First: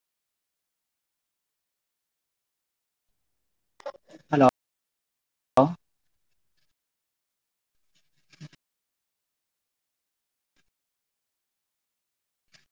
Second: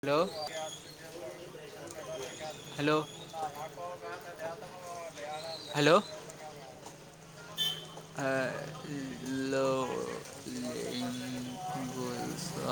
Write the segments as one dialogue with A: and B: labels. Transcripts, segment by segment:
A: Hello. Hello
B: hello
A: hello. Hello ಗೂಸ.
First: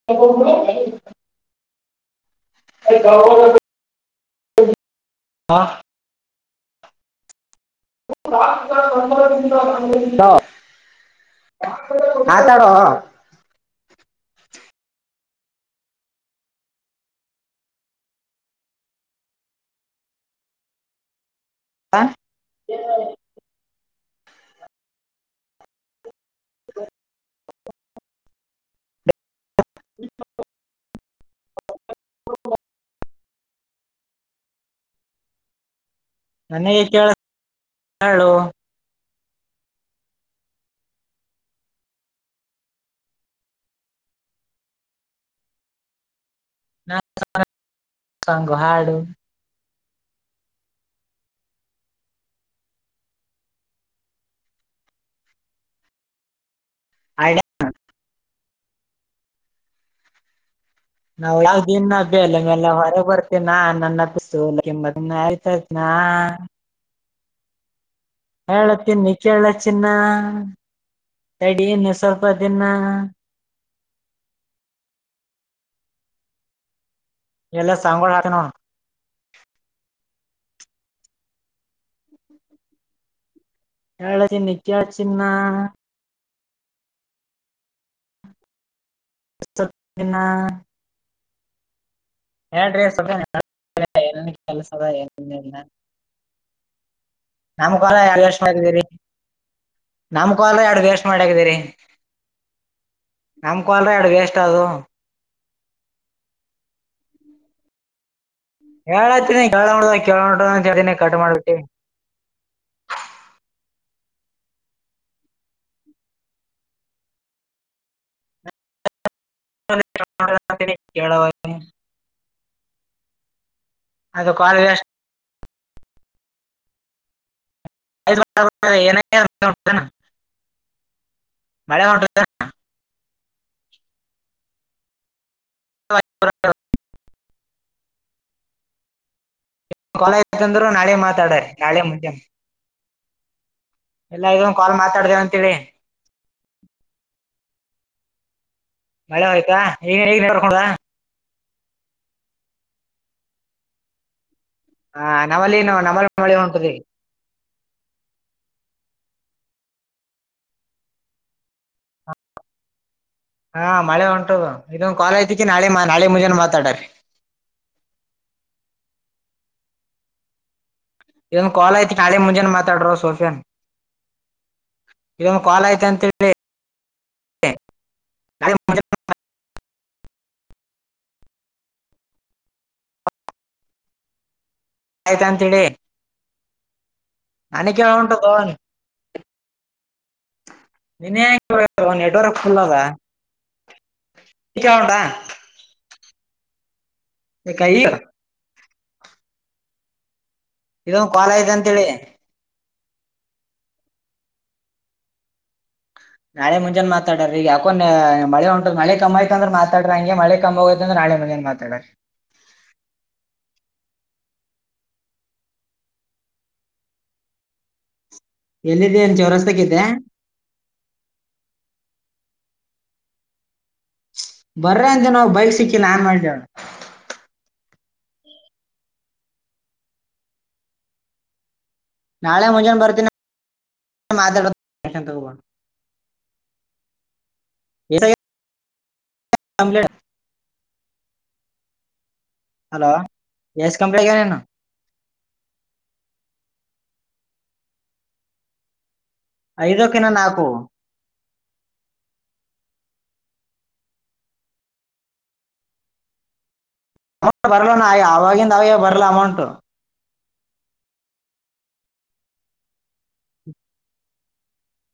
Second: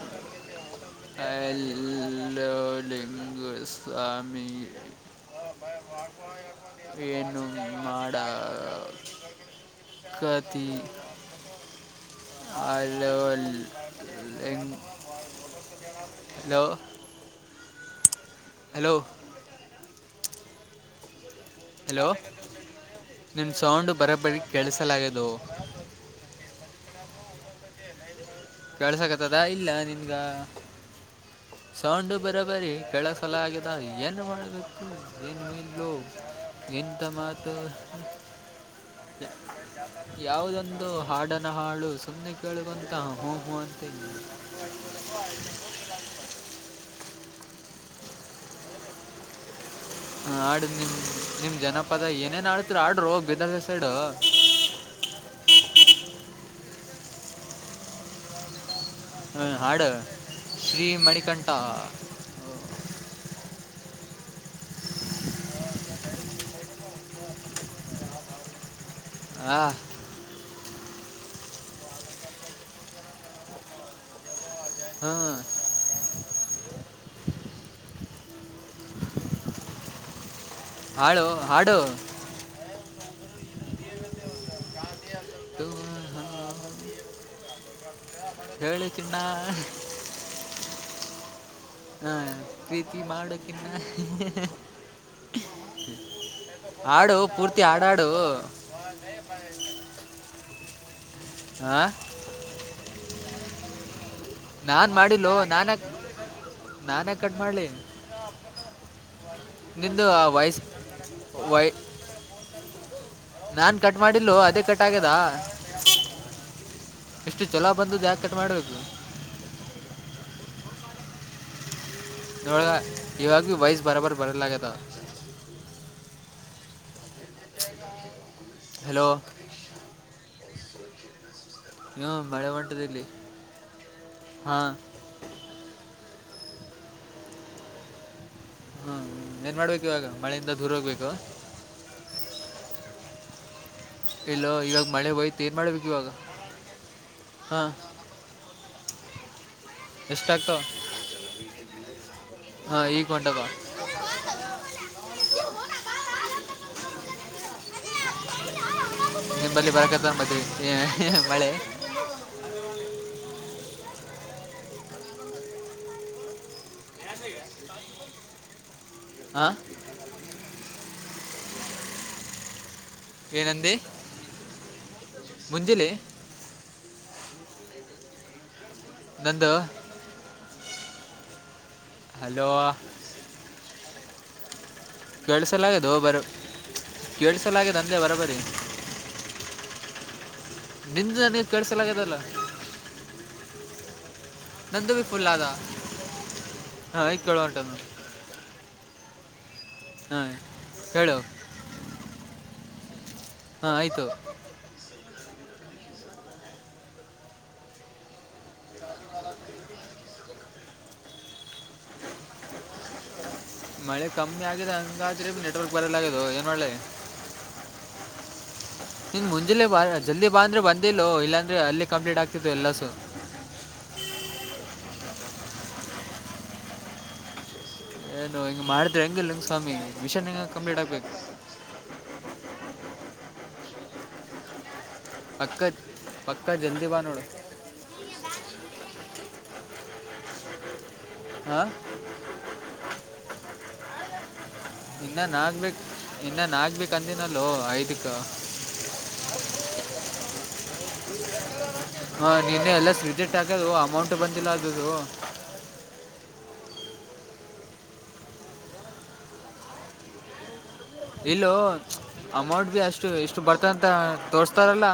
A: [inaudible]
B: A ಹ.
A: Hello ಲಿಂಗು ಸ್ವಾಮಿ.
B: ಹಾ.
A: ಏನು. ಮಾಡಕತಿ
B: [inaudible]
A: ಹಲೋ. ಹಲೋ. ಹಲೋ. ಹಲೋ ನಿನ್ ಸೌಂಡ್ ಬರಬರಿ ಕೇಳಿಸಲಾಗೆದೋ.
B: [inaudible]
A: ಕಳ್ಸಕತದ ಇಲ್ಲ ನಿನ್ಗ. ಸೌಂಡು ಬರಬರಿ ಕೆಳಸಲಾಗೆದ ಏನು ಮಾಡಬೇಕು ಏನು ಇಲ್ಲೊ.
B: ನನಗೆ ಕೇಳಸ್ ಳೋ.
A: [inaudible] ಯಾವದೊಂದು ಹಾಡನ ಹಾಳು ಸುಮ್ಮ್ನೆ ಕೇಳಗೊಂತ ಹೂ ಹೂ ಅಂತೆ.
B: ನಾ ಸಂಘ ಹಾಡು
A: ಹ ಆಡ ನಿಮ್ ನಿಮ್ ಜನಪದ ಏನೇನ್ ಆಡ್ತಿರು ಆಡ್ರ ಹೋಗ ಬೀದರ್ ಸೈಡ್
B: ಆಯಡಿಯ
A: ಹ ಹಾಡು ಶ್ರೀ
B: ನಾವು
A: ಮಣಿಕಂಠ
B: ಯ ಬೆಲೆ ಮೇಲೆ ಹೊರ ಬರ್ತಿನಾ ನನ್ನಸ ಆಯ್ತನಾ ಹೇಳ ತಿನ್ನಿ ಕೇಳ
A: ಆ
B: ಚಿನ್ನ ತಡನ್ನು ಸ್ವಲ್ಪ ತಿನ್ನ
A: ಹಾ
B: ಎಲ್ಲ ಸಾಂಗೋ ಹಾಕನೋ
A: ಹಾಡು ಹಾಡು
B: ಹೇಳಳ ಚಿನ್ನ ಕ ಚಿನ್ನ
A: ಹ ಹೇಳಿ ತಿನ್ನ
B: ಇನ್ನು
A: ಹಾ
B: ಹೇಳ್ರಿ
A: ಪ್ರೀತಿ ಮಾಡೋಕನ್ನ
B: ಅವ ಎಲ್ಲ
A: ಹ್ಮ
B: ನಮ ಕಾಲ ಎರಡು ಎಷ್ಟ ಆಗಿದ್ದೀರಿ ನಮ ಕ ಅಾಲ ಎರಡುಗೆ ಎಷ್ಟ ಮಾಡಕಿದೀರಿ
A: ಹಾಂ
B: ನಮಕಲ್ರ ಅಡುಗೆ ಎಷ್ಟ ಅದು
A: ಮಾಡಿಲ್ಲ ನಾನ ನಾನ ಕಟ್ ಮಾಡ್ಲಿ
B: ಹೇಳತಿನಿ ಕೆೇಳ ಹೊೋಡ ಕೆೇಳಡ
A: ವಾಯ್ಸ್
B: ಅ ಅದಿನೇ ಕಟ್ ಮಾಡ್ಬಿಟ್ಟಿ
A: ನಾನ್ ಕಟ್ ಮಾಡಿಲ್ಲು ಅದೇ ಕಟ್ ಆಗ್ಯದ ಎಷ್ಟು ಚಛಲೋ ಬಂದು ಜಾಕೆಟ್ ಮಾಡ್ಬೇಕು?
B: [unintelligible]
A: ನಳಗ ಇವಾಗ ಭ ವಯಸ್ ಬರಬರ್
B: ಅದು ಕಾಲ್
A: ಬರಲಾಗತ್
B: ವೇಸ್ಟ್
A: ಹ
B: ಏನ
A: ಹ ಮಳೆ ಹೊಂಟದ ಇಲ್ಲಿ ಹಾ
B: [unintelligible]
A: ಹ್ಮ ಏನ್ ಮಾಡ್ಬೇಕು? ಇವಾಗ ಮಳೆಯಿಂದ
B: ಕಲಯತಂದ್ರು
A: ದೂರ
B: ನಾಳೆ
A: ಹೋಗ್ಬೇಕು
B: ಮಾತಾಡಾರೆ ನಾಳೆ ಮುಂದೆ
A: ಇಲ್ಲೋ
B: ಇದೊಂದು ಕಾಲ್
A: ಇವಾಗ ಮಳೆ
B: ಮಾತಾಡ್ದೆ
A: ಹೋಯ್ತು
B: ಅಂತೇಳಿ
A: ಏನ್ ಮಾಡ್ಬೇಕು ಇವಾಗ ಹಾ
B: ಮಳೆ ಆಯ್ತಾ?
A: ಎಷ್ಟ ಆಗ್ತ ಹಾ ಈಗ ಹೊಂಟದ.
B: ಹ ನಮಲ ನು ನಮ್ಮಲ್ ಮಳೆ ಹೊಂಟ್ರರಿ.
A: ನಿ್ಲ್ಲಿ ಬರಕತ್ತ ಮತ್ತವಿ ಮಳೆ.
B: ಹಾ ಮಳೆ ಉಂಟು ಇದೊಂದು ಕಾಲ ನಾಳೆ ನಾಳೆ ಮುಂಜಾನ ಮಾತಾಡ್ರರಿ
A: ಆ
B: ಇದಂದು ಕಾಲ್ ಐತಿ ಹಳ ಮುಂಜಾನೆ ಮಾತಾಡ್ರೋ ಸರ್
A: ಏನಂದಿ?
B: ಇದೊಂದು ಕಾಲ್ ಆಯ್ತ
A: ಮುಂಜಾನೆ
B: ಅಂತೇಳಿ
A: ನಂದು ಹಲೋ
B: ಆಯ್ತು ಅಂತೇಳಿ
A: ಕೇಳಿಸಲಾಗದು ಬರ
B: ನನಗೆ
A: ಕೇಳಿಸಲಾಗಿದೆ
B: ಕೇಳ
A: ಅಂದೆ
B: ಹೊಂಟದ
A: ಬರೋಬರಿೀ ನಿಂದ
B: ನಿನ್ನೆ
A: ನೀ ಕಳ್ಸಲಾಗದಲ್ಲ
B: ನೆಟ್ವರ್ಕ್ ಫುಲ್ ಅದ
A: ನ್ದ
B: ಕೇಳೋಣಾ
A: ಬಿಫುಲಾದ ಹ
B: ಕ ಈ
A: ಹಾ
B: ಇದೊಂದು ಕಾಲ ಐತ ಅಂತ ಹೇಳಿ
A: ಹಾ ಆಯ್ತು
B: ನಾಳ ಮುಂಜಾನೆ ಮಾತಾಡ್ರ ಈಗ ಯಾಕೋ ನ ಮಳೆ ಹೊಂಟದ ಮಳೆ ಕಮ್ಮ ಆಯ್ತ ಅಂದ್ರ ಮಾತಾಡ್ರಿ ಹಂಗೆ ಮಳೆ ಕ ಹೋಗೆ ಅ ನಾಳೆ ಮನೇನ್ ಮಾತಾಡರಿ
A: ಮಳೆ ಕಮ್ಮಿ ಆಗಿದೆ ಹಂಗಾದ್ರೆ ಬಿ ನೆಟ್ವರ್ಕ್ ಬರಲ ಆದು ಏನ್ ಒಳ್ಳೆ
B: ಎಲ್ಲಿದ್ದಿ ಅಂತ
A: ನಿನ್ ಮುಂಜೆಿಲ್ಲೆ ಬಾ
B: ಚೌರಸ್ತಾಗಿದ್ದೆ
A: ಜಲ್ದಿ ಬಾಂದ್ರೆ ಬಂದಿಿಲ್ಲೋ ಇಲ್ಲಾಂದ್ರೆ ಅಲ್ಲಿ ಕಂಪ್ಲೀಟ್ ಆಗ್ತಿತ್ತು ಎಲ್ಲಸು
B: ಬರ್ರ ಅಂತ ನಾವು ಬೈಕ್ ಸಿಕ್ಕಿಲ್ಲ ಆಾನ್ ಮಾಡಿದಳ
A: ಏನು ಹಿಂಗ ಮಾಡಿದ್ರೆ ಹೆಂಗಿಲ್ಲ ಹಂಗ ಸ್ವಾಮಿ ಮಿಷನ್ ಹಂಗ ಕಂಪ್ಲೀಟ್ ಆಗ್ಬೇಕು
B: ನಾಳೆ ಮುಂಜಾನೆ ಬರ್ತೀನಿ ಮಾತಾಡ ತಗೋಬೋ
A: ಪಕ್ಕ ಪಕ್ಕ ಜಂದಿ ಬಾನೋಡು
B: ಎ ಅಮಲೆ
A: ಹಾ
B: ಹಲೋ ಗಸ್ ಕಂಪ್ನಿಗನೇನು
A: ಇನ್ನ ನಾಗಬೇಕಕ್ ಇನ್ನ ನಾಗಬೇಕಕ್ ಅಂದಿನಲ್ಲೋ ಐದಕ್ಕ
B: ಐದಕ್ಕನ್ನ ನಾಲ್ಕು
A: ಹಾ ನಿನ್ನೆ ಎಲ್ಲ ವಿಸಿಟ್ ಹಾಕ್ಯದು ಅಮೌಂಟ್ ಬಂದಿಲ್ಲ ಅದದು
B: ಅಮೌಂಟ್ ಬರಲ ನ ಅವವಾಗಿಂದ ಅವೇ ಬರಲ್ಲ ಅಮೌಂಟ್
A: ಇಲ್ಲೂ ಅಮೌಂಟ್ ಭ ಅಷ್ಟು ಎಷ್ಟು ಬರ್ತ ಅಂತ ತೋರ್ಸ್ತಾರಲ್ಲ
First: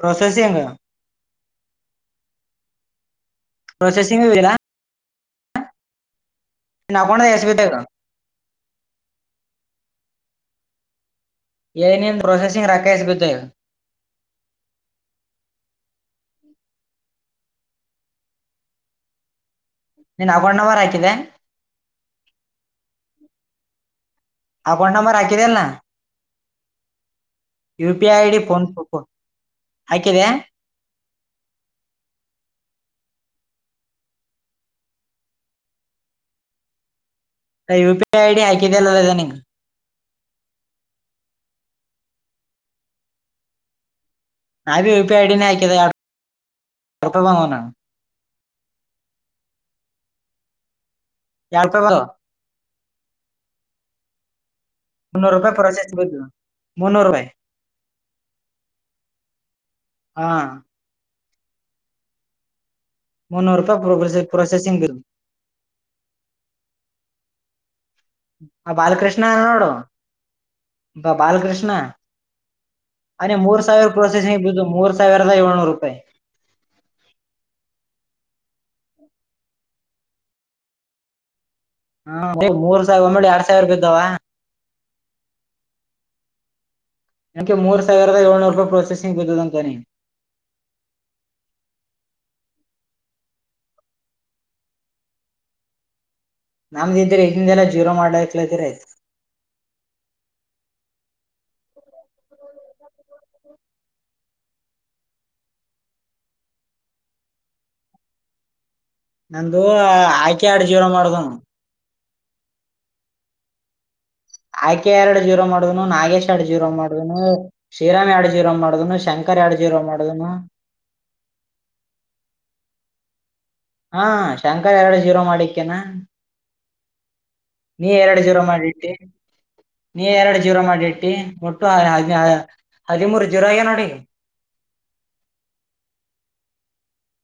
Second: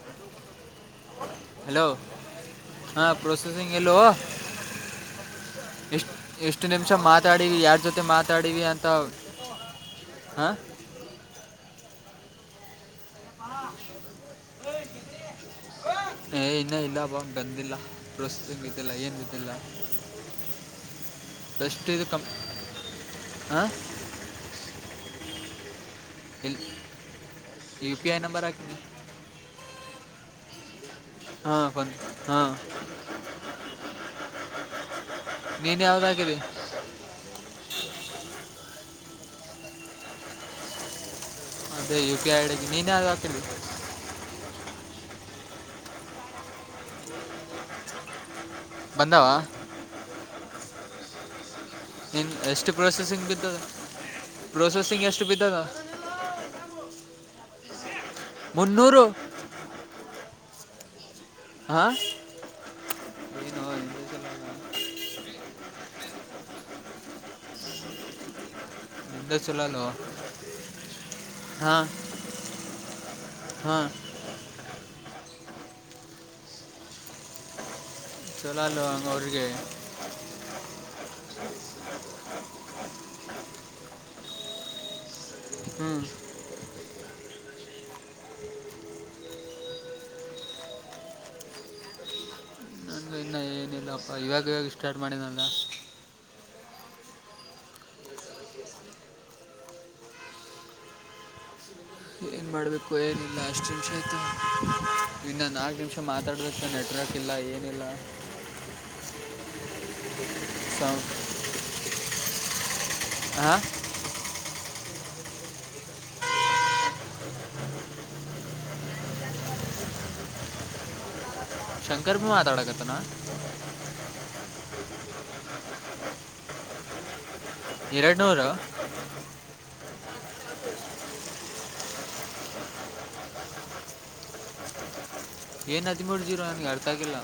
B: ಪ್ರೊಸೆಸಿಂಗ್
A: ಹಲೋ ಹಾ ಪ್ರಸೇಸಿಂಗ್ ಎಲೋ
B: ಪ್ರೊಸೆಸಿಂಗ್ ಇಲ್ಲ
A: ಇಷ್ಟ ಎಷ್ಟು ನಿಮಿಷ
B: ನಿನ್ನ ಅಕೌಂಟ್ ಎಸ್
A: ಮಾತಾಡವಿ
B: ಬಿದ್ದಾಗ
A: ಯಾರ್ ಜೊತೆ ಮಾತಾಡಿವಿ ಅಂತ ಹಾ
B: ಏನನ್ ಪ್ರೊಸೆಸಿಂಗ್ ರಾಕಾಯಸ್್ಬ
A: ಹ ಏ ಇನ್ನ ಇಲ್ಲ ಬ ಬಂದಿಲ್ಲ ಪ್ರಸ್ತುತಿ ಗತಿಲ್ಲ ಏನ್ ಗತಿಿಲ್ಲ
B: ನೀನು ಹಗೊಂಡನವಾರ ಹಾಕಿದೆ
A: ಸ್ ಇದು ಕಂ ಹ
B: ಅಕೌಂಟ್ ನಂಬರ್ ಆಾಕಿಿದೆಲ್ಲಾ
A: ಇಲ್ಲಿ
B: U P I I D ಫೋನ್ಕ ಆಯಕಿದೆ
A: ಹಾ ಕೊ ಹಾ ನೇನ್ ಯಾವದಾಗಲಿ
B: ಯು ಪಿ ಐ ಡಿ ಆಕಿದೆ ಅಲ್ಲದೆ ನಿಗೆ
A: ಅದೇ ಯು ಪಿ ಐಡಗ ನೀನೇ ಅದು ಹಾಕಿಳ್ಬೇಕ
B: ನಾ ಬಿ ವಿಪಿ ಐಡಿನ ಆಯಕಪ ಬಂಗನು
A: ಬಂದಾವ
B: ಯಾರಪಾಯಿ ಬಲ್ಲ
A: ಇನ್ ಎಷ್ಟು ಪ್ರೋಸೆಸಿಂಗ್ ಬಿದ್ದದ ಪ್ರೊಸೆಸಿಂಗ
B: ಮನೋಹರ ಭಾಯ ಪರಚಯ ಬ ಮನೋಹರ ಭಾಯ
A: ಮುನ್ನೂರು
B: ಹಾ
A: ಹಾ
B: ಮುನ್ನೂರು ರೂಪಾಯಿ ಪ್ರ ಪ್ರೊಸೆಸಿಂಗ್ ಬಿಲ್ ಬ ಬಾಲಕೃಷ್ಣ
A: ನಿಂದ ಚಲೋ
B: ನೋಡು
A: ಅಲ್ವ
B: ಬಾಲಕೃಷ್ಣ
A: ಹಾಂ
B: ಅ ಮೂರು
A: ಹಾಂ
B: ಸಾವಿರ ಪ್ರೊಸಸಂಗ ಬ ಮೂರು ಸಾವರದ ಏಳನರು ರೂಪಾಯಿ
A: ಚೋಲಾಲು ಅವ್ರರಿಗೆ
B: ಹ ಮೂರ್ ಸಾವಿರ ಒಂಬಳ ಎರಡ್ ಸಾವಿರ ರೂಪ ಇದಾವ
A: ಹ್ಮ್
B: ನನ್ಗೆ ಮೂ ಸಾವಿರದ ಏಳ್ನೂರು ರೂಪಿ ಪ್ರಸೆಸಿ್ ಬಿದ್ದದ ಅಂತಾನಿ
A: [inaudible] ಇಲ್ಲಪ್ಪ ಇವಾಗ ಇವಾಗ ಸ್ಟಾರ್ಟ್ ಮಾಡಿದಲ್ಲ
B: ನಮ್ದ ಇದ್ರೆ ಇದಿಂದೆಲ್ಲಾ ಜೀವ್ನ ಮಾಡ್ಲಾಕತಿರೆ.
A: ಏನ್ ಮಾಡ್ಬೇಕು ಏನಿಲ್ಲ ಅಷ್ಟು ನಿಮ್ಷ ಆಯ್ತು ಇನ್ನ ನಾಲ್ಕು ನಿಮ್ಷ ಮಾತಾಡ್ ತ ನೆಟ್ವರ್ಕ್ ಇಲ್ಲ ಏನಿಲ್ಲ.
B: ನಂದು ಆಯ್ಕೆ ಆಡ್ ಜೀವ್ನ ಮಾಡ್ದನು.
A: ಆ
B: ಆಯ್ಕೆ ಎರಡ್ ಜೀವ್ನ ಮಾಡ್ದನು ನಾಗೇಶ್ ಎರಡ್ ಜೀವ್ನ ಮಾಡುದ್ರುನು. ಶ್ರೀರಾಮ್ ಎರಡು ಜೀರೋ ಮಾಡ್ನು ಶಂಕರ್ ಎರಡು ಜೀರೋ ಮಾಡುದನು.
A: ಶಂಕರ್ ಬಿ ಮಾತಾಡಕತನ.
B: ಹಾ ಶಂಕರ್ ಎರಡ್ ಜೀರೋ ಮಾಡಿಕ್ಯಾನ. ನೀ
A: ಎರಡು
B: ಎರಡ್ ಜೀರೋ
A: ನೂರು
B: ಮಾಡಿಟ್ಟಿ. ನೀ ಎರಡ್ ಜವರಾ ಮಾಡಿಟ್ಟಿ ಒಟ್ಟು ಹದ್ ಹದಿಮೂರು ಜೀರೊ ಆಗ್ಯ ನೋಡಿ.
A: ಏನ್ ಹದ್ಮೂರ್ ಜೀರೋ ಅಗ್ಲ್ ಅರ್ಥ ಆಗಿಲ್ಲ.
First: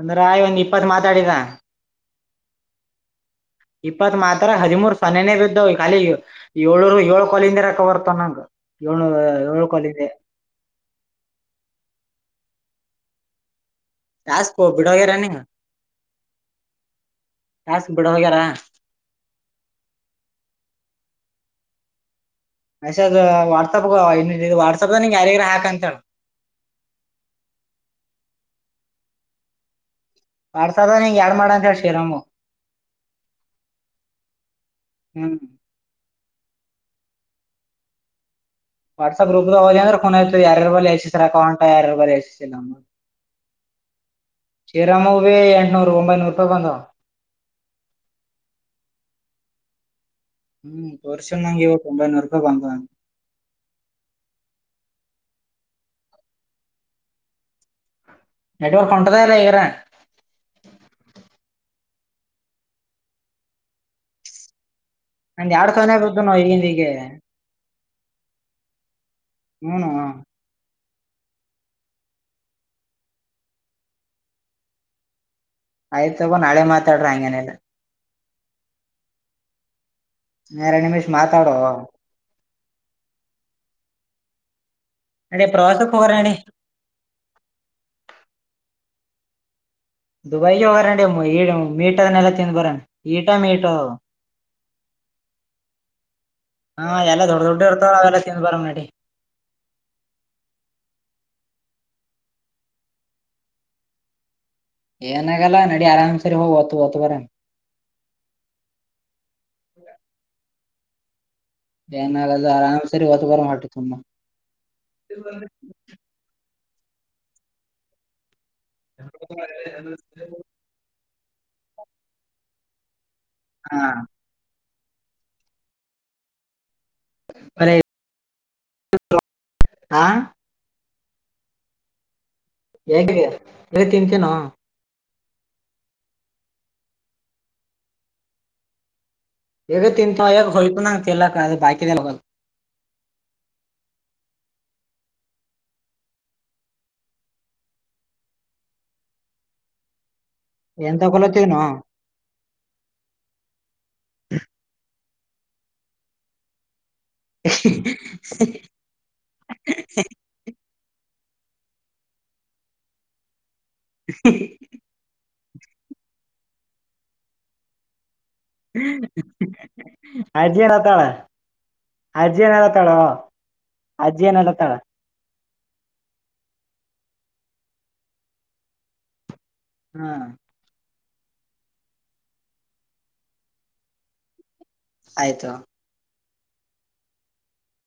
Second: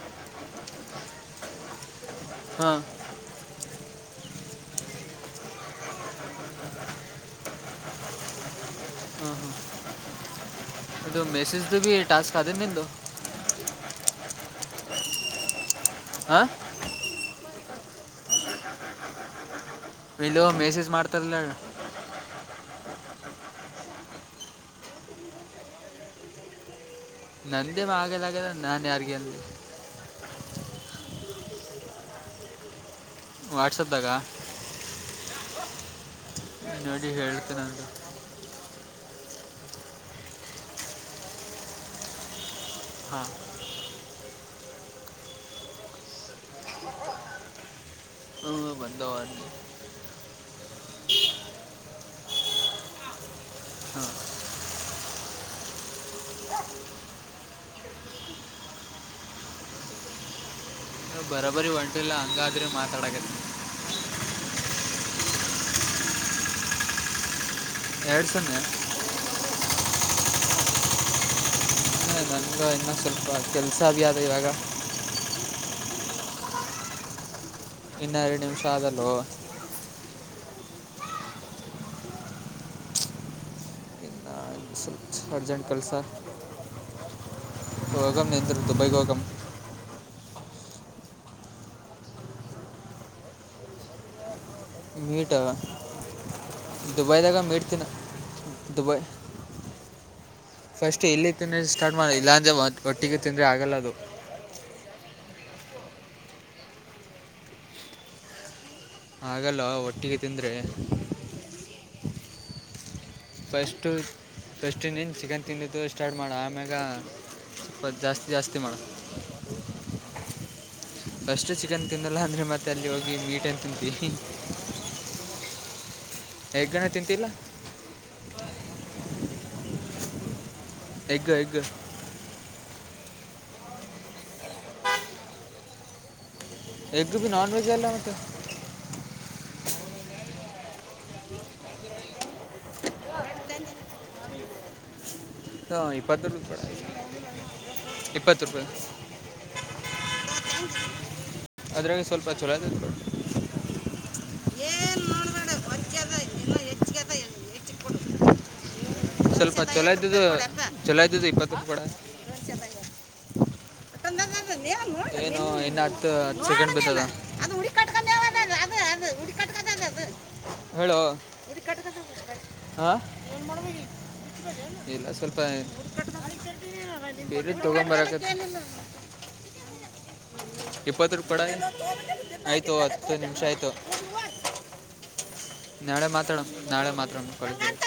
B: ಅಂದ್ರ ಇವ್ನ್ ಒಂದ್ ಇಪ್ಪತ್ ಮಾತಾಡಿದ.
A: ಹಾ
B: ಇಪ್ಪತ್ ಮಾತ್ರ ಹದಿಮೂರ್ ಸನ್ನೆನೆ ಬಿದ್ದವ್ ಕಾಲಿ ಏಳೂರು ಏಳ್ ಕೊಲಿಂದ್ ಹಾಕ ಬರ್ತವ್ ನಂಗ. ಯೊಳ್ನೂರ ಯೊಳು ಕಾಲಿದೆ.
A: ಇದು ಮೆಸೇಜ್ ದಬಿ ಟಸ್ಕ್ ಆದೆನ್ ನಿಂದು.
B: ಟಾಸ್ಕ್ ಒ ಬಿಡೋಗ್ಯಾರ್ ನಿಂಗ.
A: ಹಾ
B: ಟಾಸ್ಕ್ ಬಿಡ್ ಹೋಗ್ಯಾರ.
A: ವಿಲೊ ಮೆಸೇಜ್ ಮಾಡತಾರೀಲ್ಹೇಳ್.
B: ಮೆಸೇಜ್ ವಾಟ್ಸಪ್ಗ ಇನ್ ವಾಟ್ಸಪ್ದ ಯಾರಿಗ್ಯಾರ ಹಾಕ ಅಂತ ಹೇಳ್.
A: ನಂದೆನೋ ಆಗೆಲ್ ಆಗ್ಯಲ್ಲ ನಾನ್ ಯಾರ್ಗೆ ಅನ್ಲಿ.
B: ಮಾಡ್ಸ್ರದಾ ನಿನ್ಗ್ ಎರ್ಡ್ ಮಾಡ ಅಂತ ಹೇಳಿ ಶ್ರೀರಾಮು.
A: ವಾಟ್ಸಪ್ದಗ.
B: ಹು
A: ನೋಡಿ ಹೇಳ್ತಿನಂದ.
B: ವಾಟ್ಸ್ಆಪ್ ಗ್ರೂಪ್ ಹೋದ ಅಂದ್ರ [unintelligible] ಅಕೌಂಟ್ [unintelligible]
A: ಹಾ
B: ಶೀರಾಮೊ ಬಿ ಎಂಟ್ನೂರು ಒಂಬೈನೂರು ರೂಪಾಯಿ ಬಂದವ.
A: ದೊ.
B: ಹ್ಮ್ ತೋರ್ಸಯನ್ ನಂಗೆ ಇವತ್ ಒಂಬೈನೂರು ರೂಪಾಯ್ ಬಂದೆದಂತ್. ನೆಟ್ವರ್ಕ್ ಹೊಂಟದ ಇಲ್ಲ ಇರ.
A: ಬರೋಬರಿ ಒಂಟಿಲ್ಲ ಹಂಗಾದ್ರೆ ಮಾತಾಡಕತೆ.
B: ನಂದ ಎಡ್ ಸೊನ್ನೆ ಬತನೊ ಈಗಿಂದ್ ಹೀಗೆ.
A: ಎಡ್ ಸೊನ್ನೆ.
B: ಹೂ ನೊ.
A: ನಂಗ ಇನ್ನ ಸ್ವಲ್ಪ ಕೆಲ್ಸ ಅಬಿ ಆದ ಇವಾಗ.
B: ಆಯ್ತ್ ತಗೊ ನಾಳೆ ಮಾತಾಡ್ರ ಹಂಗೇನಿಲ್ಲ.
A: ಇನ್ನ ಎರ್ಡ್ ನಿಮ್ಷ ಆದಲ್ಲೂ.
B: ಇನ್ ಎರ್ಡ್ ನಿಮ್ಷ್ ಮಾತಾಡೊ.
A: ಆ [unintelligible]
B: ಅಡೇ ಪ್ರಾವಾಸಕ್ ಹೋಗೋ ನೆಡಿ.
A: ಹೋಗೋಮ್ ನಿಂದ್ರು ದುಬೈ ಗೋಗಂ.
B: ದುಬೈಗೆ ಹೋಗಾರಡಿ ಈ ಮೀಟನೆಲ್ಲ ತಿಂದ್ ಬರನ್ ಈಟಾ ಮೀಟೊ.
A: ಮೀಟ
B: ಹಾ ಎಲ್ಲ
A: ದುಬೈದಾಗ
B: ದೊಡ್ಡ ದೊಡ್ಡ
A: ಮೀಟ್ ತಿನ್ನೋ
B: ಇರ್ತಾವ ಅವೆಲ್ಲ ತಿಂದ್ ಬರಮ್ ನಡಿ
A: ದುಬೈ. ಫಸ್ಟ್ ಎಲ್ಲಿ ತಿಂದ್ರೆ ಸ್ಟಾರ್ಟ್ ಮಾಡ ಇಲ್ಲಾಂದ್ರೆ ಒಟ್ಟಿಗೆ ತಿಂದ್ರೆ ಆಗಲ್ಲ ಅದು.
B: ಏನ್ ಆಗಲ್ಲಾ ನಡಿ ಆರಾಮ್ ಸರಿ ಹೋಗ್ ಓದ್ ಓದ್ ಬರನ್.
A: ಹಾಗಲ್ಲ ಒಟ್ಟಿಗೆ ತಿಂದ್ರೆ.
B: ಏನಾಗಲ್ಲ ಆರಾಮ್ ಸರಿ ಹೊತ್ತ ಬಾರಂ ಹೊಟ್ಟೆ
A: ಫಸ್ಟು
B: ತುಂಬಾ.
A: ಫಸ್ಟಿನೇನು ಚಿಕನ್ ತಿಂದಿದ್ದು ಸ್ಟಾರ್ಟ್ ಮಾಡೋ ಆಮ್ಯಾಗ ಸ್ವತ್ತು ಜಾಸ್ತಿ ಜಾಸ್ತಿ ಮಾಡೋ
B: [unintelligible]
A: ಫಸ್ಟ್ ಚಿಕನ್ ತಿನ್ನಲ್ಲ ಅಂದ್ರೆ ಮತ್ತೆ ಅಲ್ಲಿ ಹೋಗಿ ಮೀಟ್ ಏನ್
B: ಹಾ
A: ತಿಂತೀವಿ ಯಾಕಣ್ಣ ತಿಂತಿಲ್ಲ
B: [unintelligible] ಹ
A: ಎಗ್ ಎಗ್
B: ಎಗ್ ತಿಂತಿನೋ
A: ಎಗ್ ಬಿ ನನ್ ವೆಜ್ ಇಲ್ಲ ಮತ್ತೆ
B: ಹೇಗ ತಿಂತವಗ ಹೊಲ್ಕು ನ ತಿಲ್ಲಾಕ್ ಅ [unintelligible]
A: ಹ ಇಪ್ಪತ್ತು ರೂಪಾಯಿ ಇಪ್ಪತ್ತು ರೂಪಾಯಿ ಹ [unintelligible]
B: ಏನ್ ತೊಗೊಲೋತಿನೋ
A: ಅದರಾಗ ಸ್ವಲ್ಪ ಚಲೋ ಏನು ನೋಡಬೇಡ ಹೊಂಚದ ಇನ್ನೂ ಹೆಚ್ಚಿಗೆ ಅದ ಹೆಚ್ಚಿಗೆ ಕೊಡು
B: [inaudible]
A: ಸ್ವಲ್ಪ ಚೊಲೋ ಇದ್ದು ಚಲೋ ಇದ್ದ್ದು ಇಪ್ಪತ್ತ ಕೂಡ
B: [inaudible]
A: ಏನು ಇನ್ನು ಹತ್ತು ಹ ಸೆಕಂಡ್ ಬತ್ತದ
B: ಅಜ್ಜಿ ಹೇನೋ
A: ಹೇಳು
B: ಅಂತಲ
A: ಹಾ
B: ಅಜ್ಜಿ ಏನತಾಳ
A: [unintelligible] ಇಲ್ಲ ಸ್ವಲ್ಪ ಬೇರೆ ತಗಂಬರಕ
B: ಹ್ಮ್
A: ಇಪ್ಪತ್ತು ರ ಕಡ ಆಯ್ತು ಹತ್ತು ನಿಮಿಷ ಆಯ್ತು
B: ಆಯ್ತು
A: ನಾಳೆ ಮಾತಾಡಮ್ ನಾಳೆ ಮಾತಡಾಮ್ [unintelligible]